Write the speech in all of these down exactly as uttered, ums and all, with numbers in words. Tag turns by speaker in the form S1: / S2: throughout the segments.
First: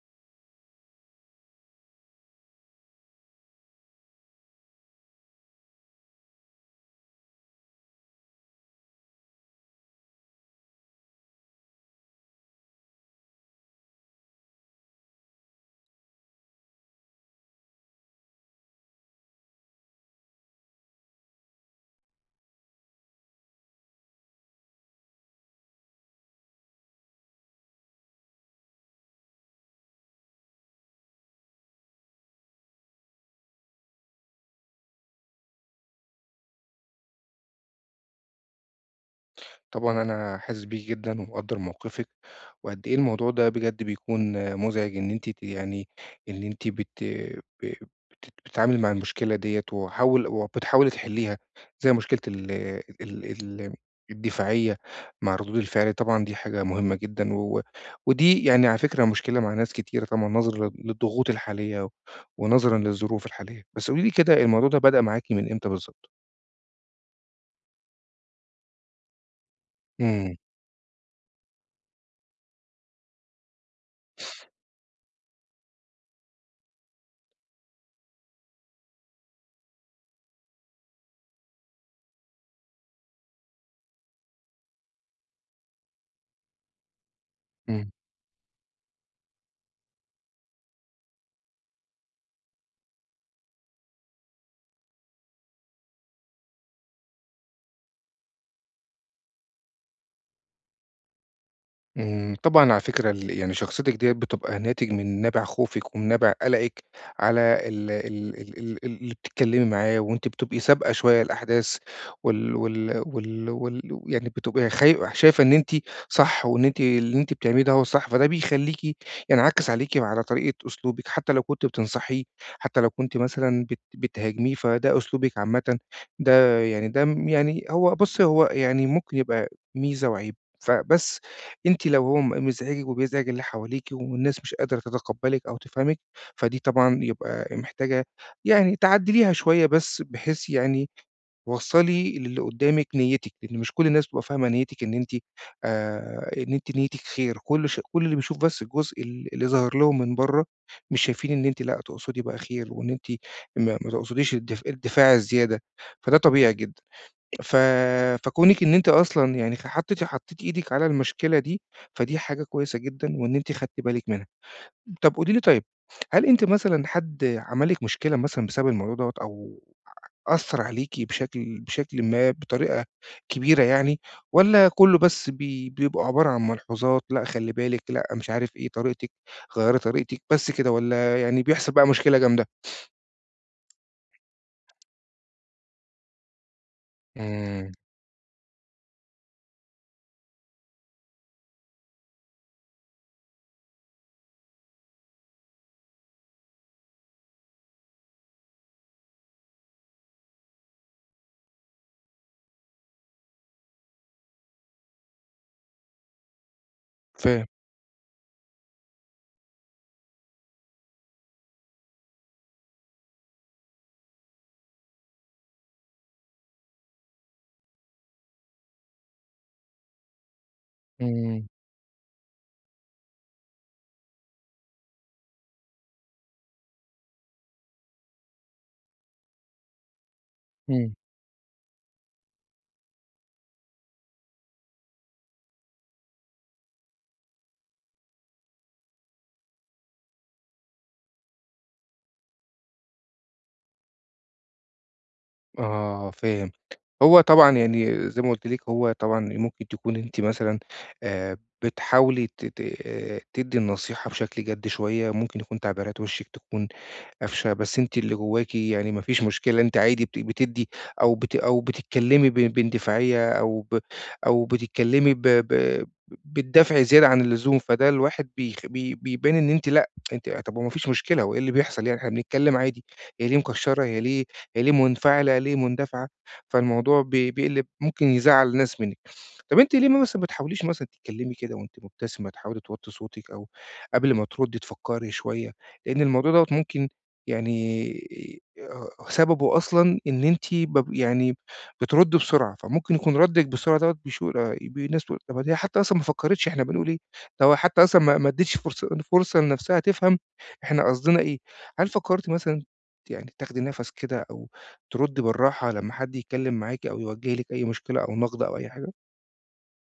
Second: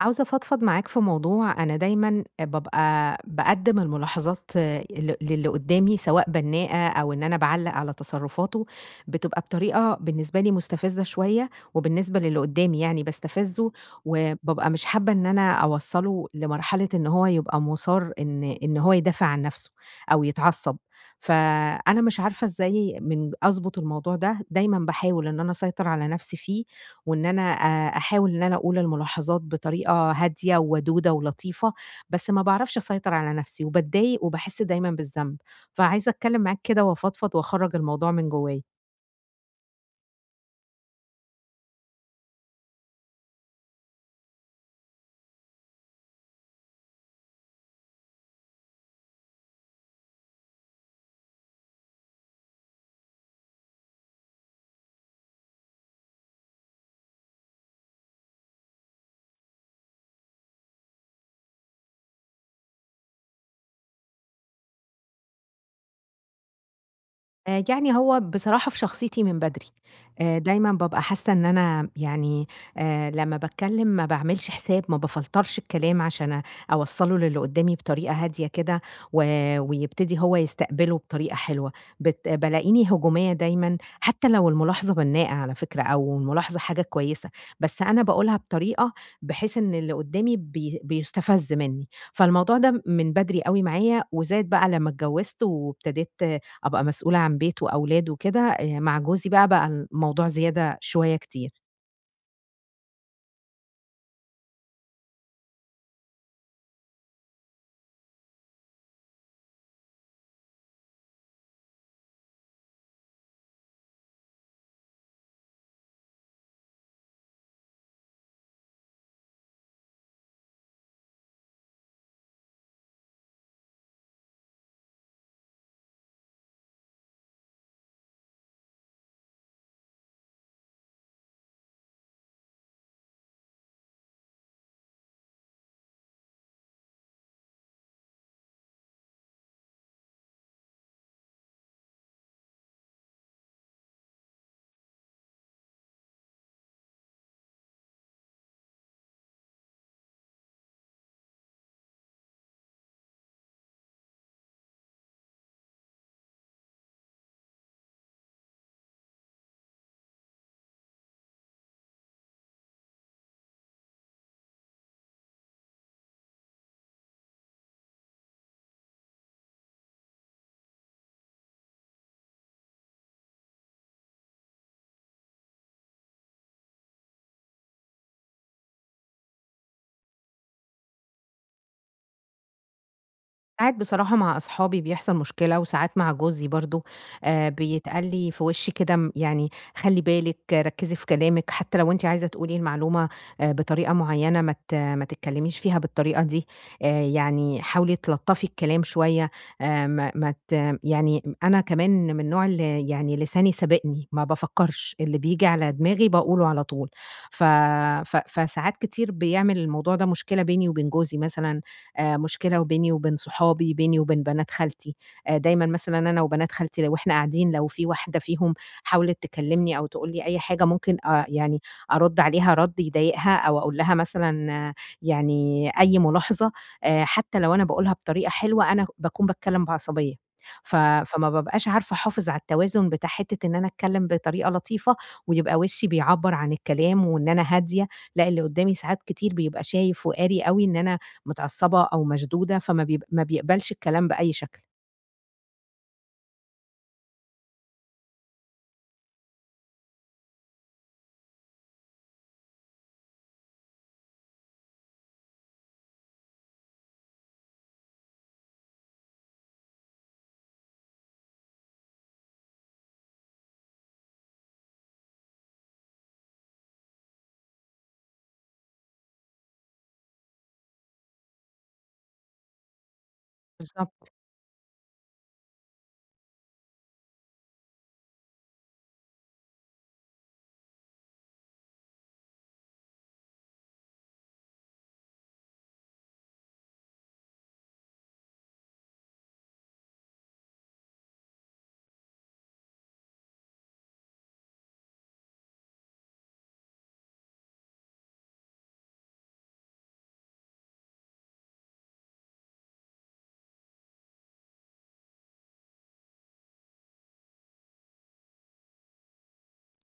S1: عاوزة أفضفض معاك في موضوع، أنا دايمًا بابقى باقدّم الملاحظات ل للي قدّامي سواء بنّاءة أو إن أنا باعلّق على تصرفاته، بتبقى بطريقة بالنسبة لي مستفزة شوية، وبالنسبة للي قدّامي يعني باستفزه، وبابقى مش حابة إن أنا أوصّله لمرحلة إن هو يبقى مُصَر إن إن هو يدافع عن نَفْسه أو يتعصّب، فأنا مش عارفة إزاي من أضبط الموضوع ده، دايمًا باحاول إن أنا أسيطر على نَفْسي فيه وإن أنا آآ أحاول إن أنا أقول الملاحظات بطريقة هادية وودودة ولطيفة، بس ما باعرفش أسيطر على نفسي وباتضايق وباحس دايمًا بالذنب، فعايزة أتكلم معاك كده وأفضفض وأخرّج الموضوع من جوايا.
S2: طبعًا أنا حاسس بيكِ جدًا ومقدّر موقفِك، وقد إيه الموضوع ده بجد بيكون مزعج إن أنتِ ت يعني إن أنتِ بت ب بت بتتعاملي مع المشكلة ديّة وحاول وبتحاولي تحلّيها، زي مشكلة ال ال ال الدفاعية مع ردود الفعل، طبعًا دي حاجة مهمة جدًا و ودي يعني على فكرة مشكلة مع ناس كتيرة طبعًا نظرًا للضغوط الحالية ونظرًا للظروف الحالية. بس قولي لي كده الموضوع ده بدأ معاكِ من إمتى بالضبط؟
S1: آآ يعني هو بصراحة في شخصيتي من بدري،
S2: إمم،
S1: آآ دايمًا بابقى حاسة إن أنا يعني آآ لمّا باتكلّم ما باعملش حساب، ما بافلترش الكلام عشان أوصّله للي قدّامي بطريقة هادية كده و ويبتدي هو يستقبله بطريقة حلوة، بت بالاقيني هجومية دايمًا، حتى لو الملاحظة بنّاءة على فكرة أو الملاحظة حاجة كويسة، بس
S2: إمم.
S1: أنا باقولها بطريقة بحيث إن اللي قدّامي بي بيستفز منّي، فالموضوع ده من بدري أوي معايا وزاد بقى لمّا اتجوّزت وابتديت أبقى مسؤولة عن بيت وأولاد وكده، آآ مع جوزي بقى، بقى الموضوع زيادة شوية كتير.
S2: إمم، طبعًا على فكرة ال يعني شخصيتِك ديّة بتبقى ناتج من نابع خوفِك ومن نابع قلقِك على ال ال ال ال ال- اللي بتتكلّمي معاه، وأنتِ بتبقي سابقة شوية الأحداث وال وال وال وال يعني بتبقي خاي شايفة إن أنتِ صح وإن أنتِ اللي أنتِ بتعمليه ده هو الصح، فده بيخلّيكِ يعني عاكِس عليكِ وعلى طريقة أسلوبِك حتى لو كنتِ بتنصحيه، حتى لو كنتِ مثلًا بت بتهاجميه، فده أسلوبِك عامةً ده يعني ده م يعني هو بُصّي، هو يعني ممكن يبقى ميزة وعيب، فبس أنتِ لو هو م مزعجِك وبيزعج اللي حواليكِ والناس مش قادرة تتقبّلِك أو تفهمِك، فدي طبعًا يبقى محتاجة يعني تعدّليها شوية بس بحيث يعني توصّلي للي قدّامِك نيّتِك، لإن مش كل الناس بتبقى فاهمة نيّتِك إن أنتِ آآ إن أنتِ نيّتِك خير، كل ش كل اللي بيشوف بس الجزء ال اللي ظاهر لهم من برّه، مش شايفين إن أنتِ لأ، تقصدي بقى خير وإن أنتِ ما ما تقصديش الدف الدفاع الزيادة، فده طبيعي جدًا. ف فكونِك إن أنتِ أصلًا يعني خ حطيتِ حطيتِ إيدِك على المشكلة دي، فدي حاجة كويسة جدًا وإن أنتِ خدتِ بالِك منها. طب قولي لي طيب، هل أنتِ مثلًا حد عمل لِك مشكلة مثلًا بسبب الموضوع دوّة أو أثّر عليكِ بشكل بشكل ما بطريقة كبيرة يعني، والّا كُلّه بس بي بيبقى عبارة عن ملحوظات، لأ خلّي بالِك، لأ مش عارف إيه، طريقتِك، غيّري طريقتِك، بس كده والّا يعني بيحصل بقى مشكلة جامدة؟
S1: ساعات بصراحة مع أصحابي بيحصل مشكلة، وساعات مع جوزي برضه، آآ،
S2: إمم.
S1: بيتقال لي في وشي كده م يعني خلّي بالِك، آه، ركّزي في كلامِك، حتى لو أنتِ عايزة تقولي المعلومة آآ، بطريقة معيّنة ما ت ما تتكلميش فيها بالطريقة دي، آآ، يعني حاولي تلطّفي الكلام شوية، آآ، ما ما ت يعني أنا كمان من النوع اللي يعني لساني سابقني، ما بافكّرش، اللي بييجي على دماغي باقوله على طول. ف
S2: فاهم.
S1: ف فساعات كتير بيعمل الموضوع ده مشكلة بيني وبين جوزي مثلًا، آآ مشكلة وبيني وبين صحابي، بيني وبين بنات خالتي. آآ دايمًا مثلًا أنا وبنات خالتي لو إحنا قاعدين لو في واحدة فيهم حاولت تكلمني أو تقول لي أي حاجة، ممكن آآ
S2: إمم،
S1: يعني أرُدّ عليها رَد يضايقها أو أقول لها مثلًا آه، يعني أي ملاحظة، آآ حتى لو أنا باقولها بطريقة حلوة أنا باكون باتكلم بعصبية. ف
S2: إمم.
S1: فما بابقاش عارفة أحافظ على التوازن بتاع حتة إن أنا أتكلم بطريقة لطيفة ويبقى وشي بيعبّر عن الكلام وإن أنا هادية، لأ اللي قدّامي ساعات كتير بيبقى شايف وقاري أوي إن أنا متعصبة أو مشدودة، فما بيب ما بيقبلش الكلام بأي شكل.
S2: آه، فاهم. هو طبعًا يعني زي ما قُلت لِك هو طبعًا ممكن تكون أنتِ مثلًا آآ بتحاولي ت ت آه، تدّي النصيحة بشكل جَد شوية، ممكن يكون تعبيرات وشِّك تكون قفشة، بس أنتِ اللي جواكِ يعني ما فيش مشكلة، أنتِ عادي بت بتدّي أو بت أو بتتكلّمي ب باندفاعية أو ب أو بتتكلّمي ب ب بتدافعي زيادة عن اللزوم، فده الواحد بيخ بي بيبان إن أنتِ لأ، أنتِ طب هو ما فيش مشكلة، هو إيه اللي بيحصل يعني، إحنا بنتكلّم عادي، هي ليه مكشّرة، هي
S1: بالضبط.
S2: ليه هي ليه منفعلة، ليه مندفعة، فالموضوع بي بيقلب ممكن يزعّل ناس منِّك. طب أنتِ ليه ما مثلًا ما بتحاوليش مثلًا تتكلّمي كده وأنتِ مبتسمة، تحاولي توطّي صوتِك أو قبل ما تردّي تفكّري شوية، لإن الموضوع دوّة ممكن يعني آآ سببه أصلًا إن أنتِ بب يعني بتردّي بسرعة، فممكن يكون ردِّك بالسرعة دوّة بيشو آآ بي الناس تقول طَب هي حتى أصلًا ما فكّرتش إحنا بنقول إيه، ده هو حتى أصلًا ما ما ادّتش فرصة فرصة لنَفْسها تفهم إحنا قصدنا إيه. هل فكّرتِ مثلًا يعني تاخدي نَفَس كده أو تردّي بالراحة لمّا حد يتكلّم معاكِ أو يوجّه لِك أي مشكلة أو نقْد أو أي حاجة؟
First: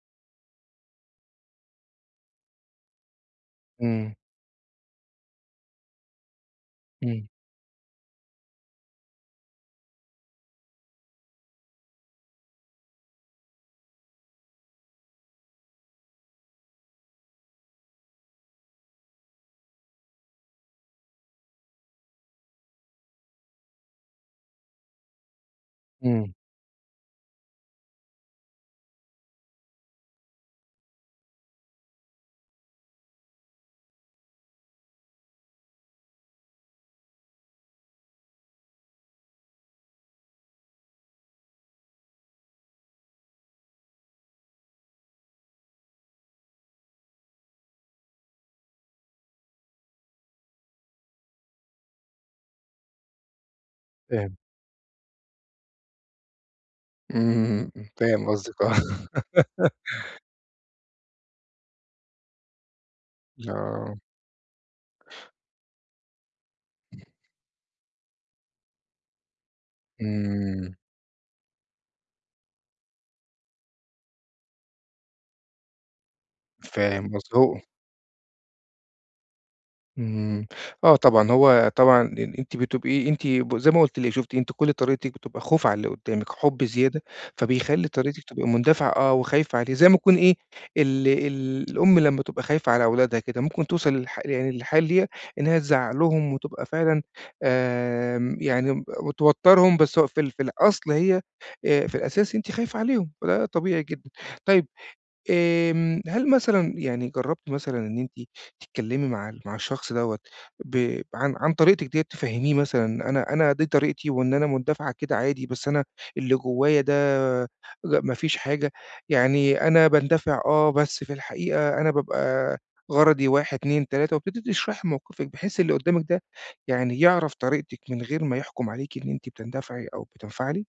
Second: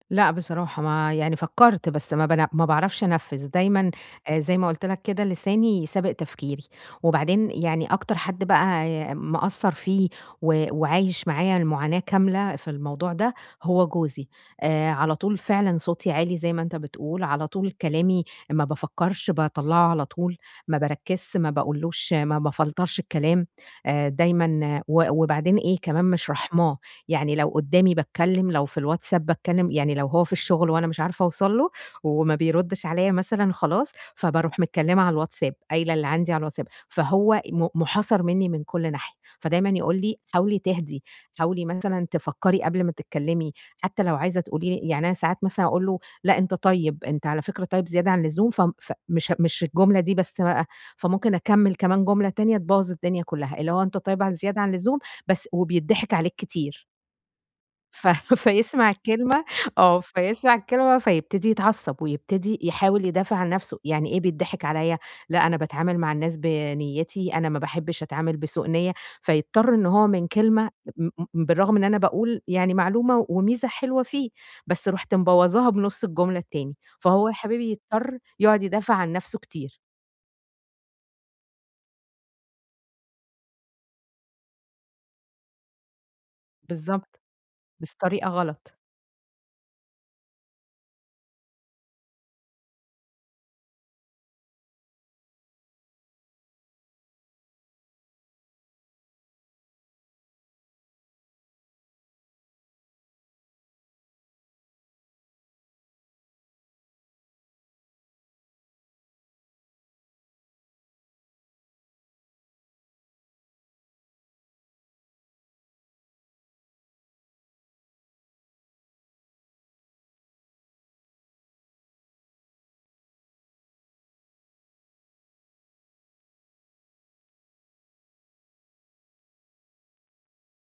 S1: لأ بصراحة ما يعني فكّرت، بس ما بان ما باعرفش أنفّذ، دايمًا
S2: إمم،
S1: آآ زي ما قُلت لك كده لساني سابق تفكيري،
S2: إمم،
S1: وبعدين يعني أكتر حد بقى مأثّر فيه و وعايش معايا المعاناة كاملة في الموضوع ده هو جوزي. آآ على طول فعلًا صوتي عالي زي ما أنت بتقول، على طول كلامي ما بافكّرش باطلّعه على طول، ما باركّزش، ما باقولوش ما بافلترش الكلام. آآ دايمًا آه، و وبعدين إيه كمان مش
S2: إمم،
S1: رحماه. يعني لو قدّامي باتكلّم، لو في الواتساب باتكلّم، يعني لو هو في الشغل وأنا مش عارفة أوصل له وما بيردّش عليّا مثلًا خلاص، فباروح متكلّمة على الواتساب، قايلة اللي عندي على الواتساب، فهو م مُحاصر منّي من كل ناحية، فدايمًا يقول لي: "حاولي تهدي، حاولي مثلًا تفكّري قبل ما تتكلّمي، حتى لو عايزة تقولي لي". يعني أنا ساعات مثلًا أقول له: "لأ أنت طيب، أنت على فكرة طيب زيادة عن اللزوم." ف فمش مش الجملة دي بس بقى، فممكن أكمّل كمان جملة تانية تبوّظ الدنيا كلّها، اللي هو أنت طيب ع
S2: فاهم.
S1: زيادة عن اللزوم، بس وبيتضحك عليك كتير.
S2: إمم، إمم،
S1: ف
S2: فاهم قصدِك
S1: فيسمع
S2: آه.
S1: الكلمة آه، فيسمع الكلمة فيبتدي يتعصب، ويبتدي يحاول يدافع عن نفسه،
S2: آه،
S1: يعني إيه بيتضحك عليَّ، لأ أنا باتعامل مع الناس بنيتي، أنا ما باحبش أتعامل بسوء نية، فيضطر إن هو من كلمة
S2: إمم،
S1: م م بالرغم إن أنا باقول يعني معلومة وميزة حلوة فيه، بس رُحت مبوظاها بنُص الجملة التاني،
S2: فاهم
S1: فهو يا
S2: قصدِك هو
S1: حبيبي يضطر يقعد يدافع عن نفسه كتير،
S2: إمم. آه طبعًا، هو طبعًا إن أنتِ بتبقي أنتِ ب زي ما قُلت لِك، شُفتِ أنتِ كل طريقتِك بتبقى خوف على اللي قُدّامِك، حُب زيادة،
S1: بالضبط،
S2: فبيخلّي
S1: بس
S2: طريقتِك
S1: طريقة
S2: تبقى
S1: غلط.
S2: مندفعة آه، وخايفة عليه، زي ما تكون إيه، ال ال الأم لمّا تبقى خايفة على أولادها كده، ممكن توصل للح يعني للحال ديّة إنها تزعّق لهم وتبقى فعلًا آمم، يعني ب وتوتّرهم، بس هو في ال في الأصل هي آآ، في الأساس أنتِ خايفة عليهم، فده طبيعي جدًا. طيب آمم، هل مثلًا يعني جرّبتِ مثلًا إن أنتِ تتكلّمي مع ال مع الشخص دوّة ب عن عن طريقتِك ديّة تفهّميه مثلًا أنا أنا دي طريقتي وإن أنا مندفعة كده عادي، بس أنا اللي جوّايا ده ج ما فيش حاجة، يعني أنا باندفع آه، بس في الحقيقة أنا بابقى غرضي واحد، اتنين، تلاتة وابتديتِ تشرحي موقفِك بحيث اللي قدّامِك ده يعني يعرف طريقتِك من غير ما يحكُم عليكِ إن أنتِ بتندفعي أو بتنفعلي؟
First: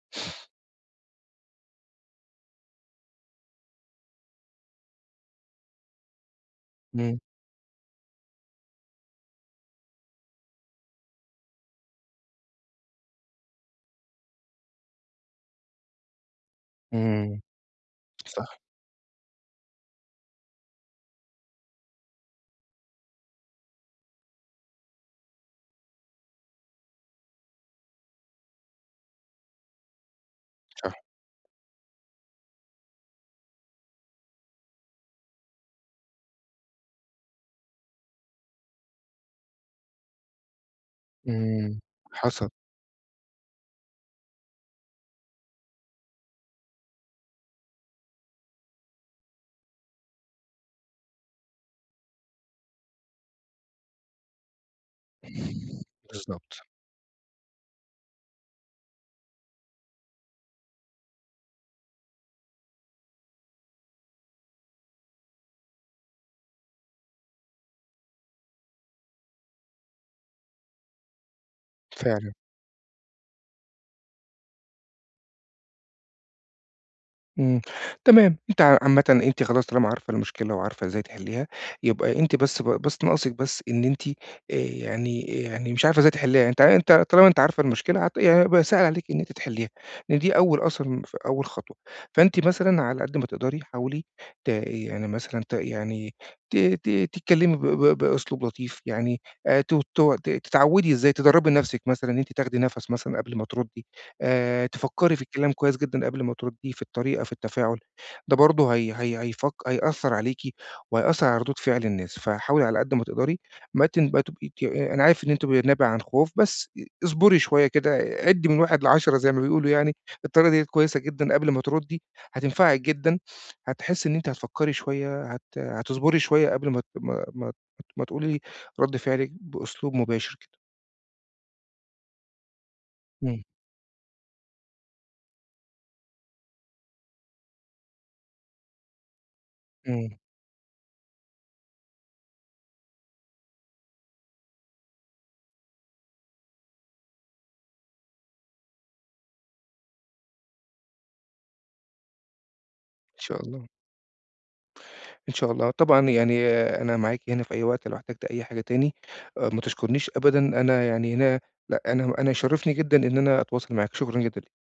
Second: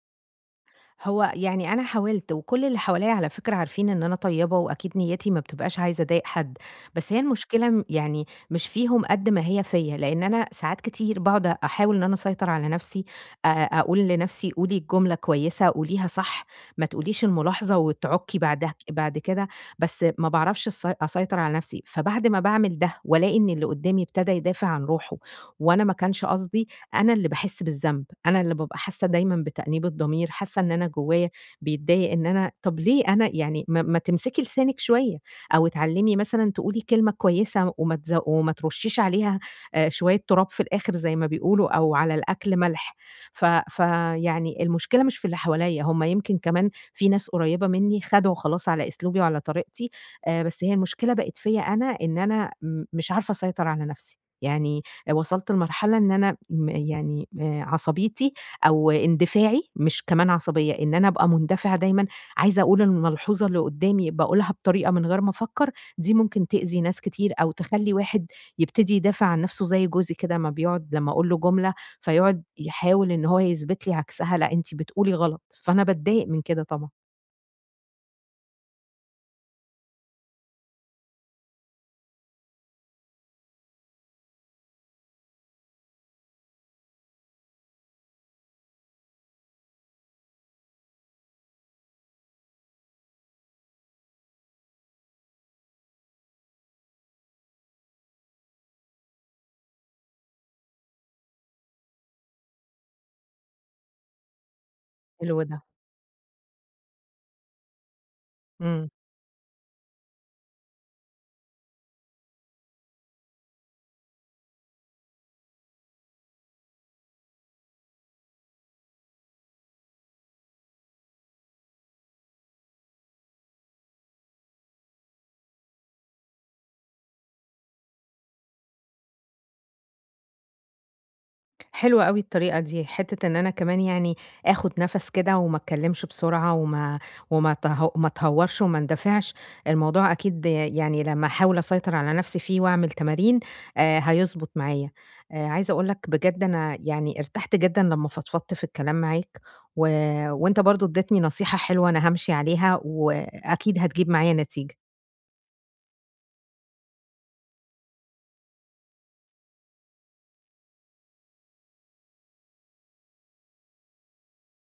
S1: هو يعني أنا حاولت، وكل اللي حواليّا على فكرة عارفين إن أنا طيبة، وأكيد نيّتي ما بتبقاش عايزة أضايق حد، بس
S2: إمم.
S1: هي المشكلة م يعني مش فيهم قد ما هي فيّا، لإن أنا ساعات كتير باقعد أحاول إن أنا أسيطر على نفسي، أ أقول لنفسي قولي الجملة كويسة، قوليها صح، ما تقوليش
S2: إمم.
S1: الملاحظة وتعُكي
S2: صح،
S1: بعدها بعد كده، بس ما باعرفش الس أسيطر على نفسي، فبعد ما باعمل ده، والاقي إن اللي قدامي ابتدى يدافع عن روحه، وأنا ما كانش قصدي، أنا اللي باحس بالذنب، أنا اللي بابقى حاسة دايمًا بتأنيب الضمير، حاسة إن أنا
S2: صح.
S1: جوايا بيتضايق إن أنا طب ليه أنا يعني ما ما تمسكي لسانِك شوية، أو اتعلمي مثلًا تقولي كلمة كويسة وما تز وما ترشيش عليها آآ شوية تراب في الآخر زي ما بيقولوا،
S2: إمم.
S1: أو على
S2: حصل.
S1: الأكل ملح. ف فيعني المشكلة مش في اللي حواليّا، هم يمكن كمان في ناس قريبة مني خدعوا خلاص على أسلوبي وعلى طريقتي، آآ بس هي المشكلة بقت فيّا أنا إن أنا م مش عارفة أسيطر على نفسي، يعني وصلت لمرحلة إن أنا
S2: بالضبط،
S1: م يعني آآ عصبيتي أو اندفاعي مش كمان عصبية، إن أنا أبقى مندفعة دايمًا عايزة أقول الملحوظة اللي قدّامي باقولها بطريقة من غير ما أفكّر، دي ممكن تأذي ناس كتير أو تخلّي واحد يبتدي يدافع عن نَفْسه زي جوزي كده أمّا بيقعد لمّا أقول له جملة
S2: فعلًا،
S1: فيقعد يحاول إن هو يثبت لي عكسها، لأ أنتِ بتقولي غلط، فأنا باتضايق من كده طبعًا.
S2: إمم، تمام، أنتِ ع عامةً أنتِ خلاص طالما عارفة المشكلة وعارفة إزاي تحلّيها، يبقى أنتِ بس ب بس ناقصِك بس إن أنتِ آآ يعني يعني مش عارفة إزاي تحلّيها، أنتِ أنتِ طالما أنتِ عارفة المشكلة هت يعني هيبقى سهل عليكِ إن أنتِ تحلّيها، لإن دي أول أصلًا ف أول خطوة، فأنتِ مثلًا على قد ما تقدري حاولي ت يعني مثلًا ت يعني ت ت تتكلّمي ب ب بأسلوب لطيف، يعني آآ ت ت تتعوّدي إزاي تدرّبي نَفْسِك مثلًا إن أنتِ تاخدي نَفَس مثلًا قبل ما تردّي. آآ تفكّري في
S1: حلو
S2: الكلام
S1: ده.
S2: كويس جدًا قبل ما ترديه، في الطريقة، في التفاعل، ده برضه
S1: إمم.
S2: هي هي هيفك هيأثّر عليكِ وهيأثّر على ردود فعل الناس، فحاولي على قد ما تقدري ما تن ما تبقي ت أنا عارف إن أنتِ نابع عن خوف، بس أ اصبري شوية كده، عدّي من واحد لعشرة زي ما بيقولوا يعني، الطريقة ديّة كويسة جدًا قبل ما تردي، هتنفعِك جدًا، هتحسّي إن أنتِ هتفكّري شوية، هت هتصبري شوية قبل ما ت ما ما ما تقولي رد فعلِك بأسلوب مباشر كده.
S1: حلوة أوي الطريقة دي، حتّة إن
S2: إمم،
S1: أنا كمان يعني آخُد نَفَس كده وما أتكلّمش بسرعة وما وما أته ما أتهوّرش وما اندفعش،
S2: إمم،
S1: الموضوع أكيد يعني لمّا أحاول أسيطر على نَفْسي فيه وأعمل تمارين آآ هيضبط معايا. آآ عايزة أقول لك بجد أنا يعني ارتحت جدًا لمّا فضفضت في الكلام معاك و وأنت برضه ادّيتني نصيحة حلوة أنا هامشي عليها
S2: إن شاء الله.
S1: وأكيد هتجيب معايا نتيجة.
S2: إن شاء الله، طبعًا يعني أنا معاكِ هنا في أي وقت لو احتجتِ أي حاجة تاني، آآ ما تشكرنيش أبدًا، أنا يعني هنا لأ، أنا أنا يشرفني جدًا إن أنا أتواصل معاكِ، شكرًا جدًا ليكِ.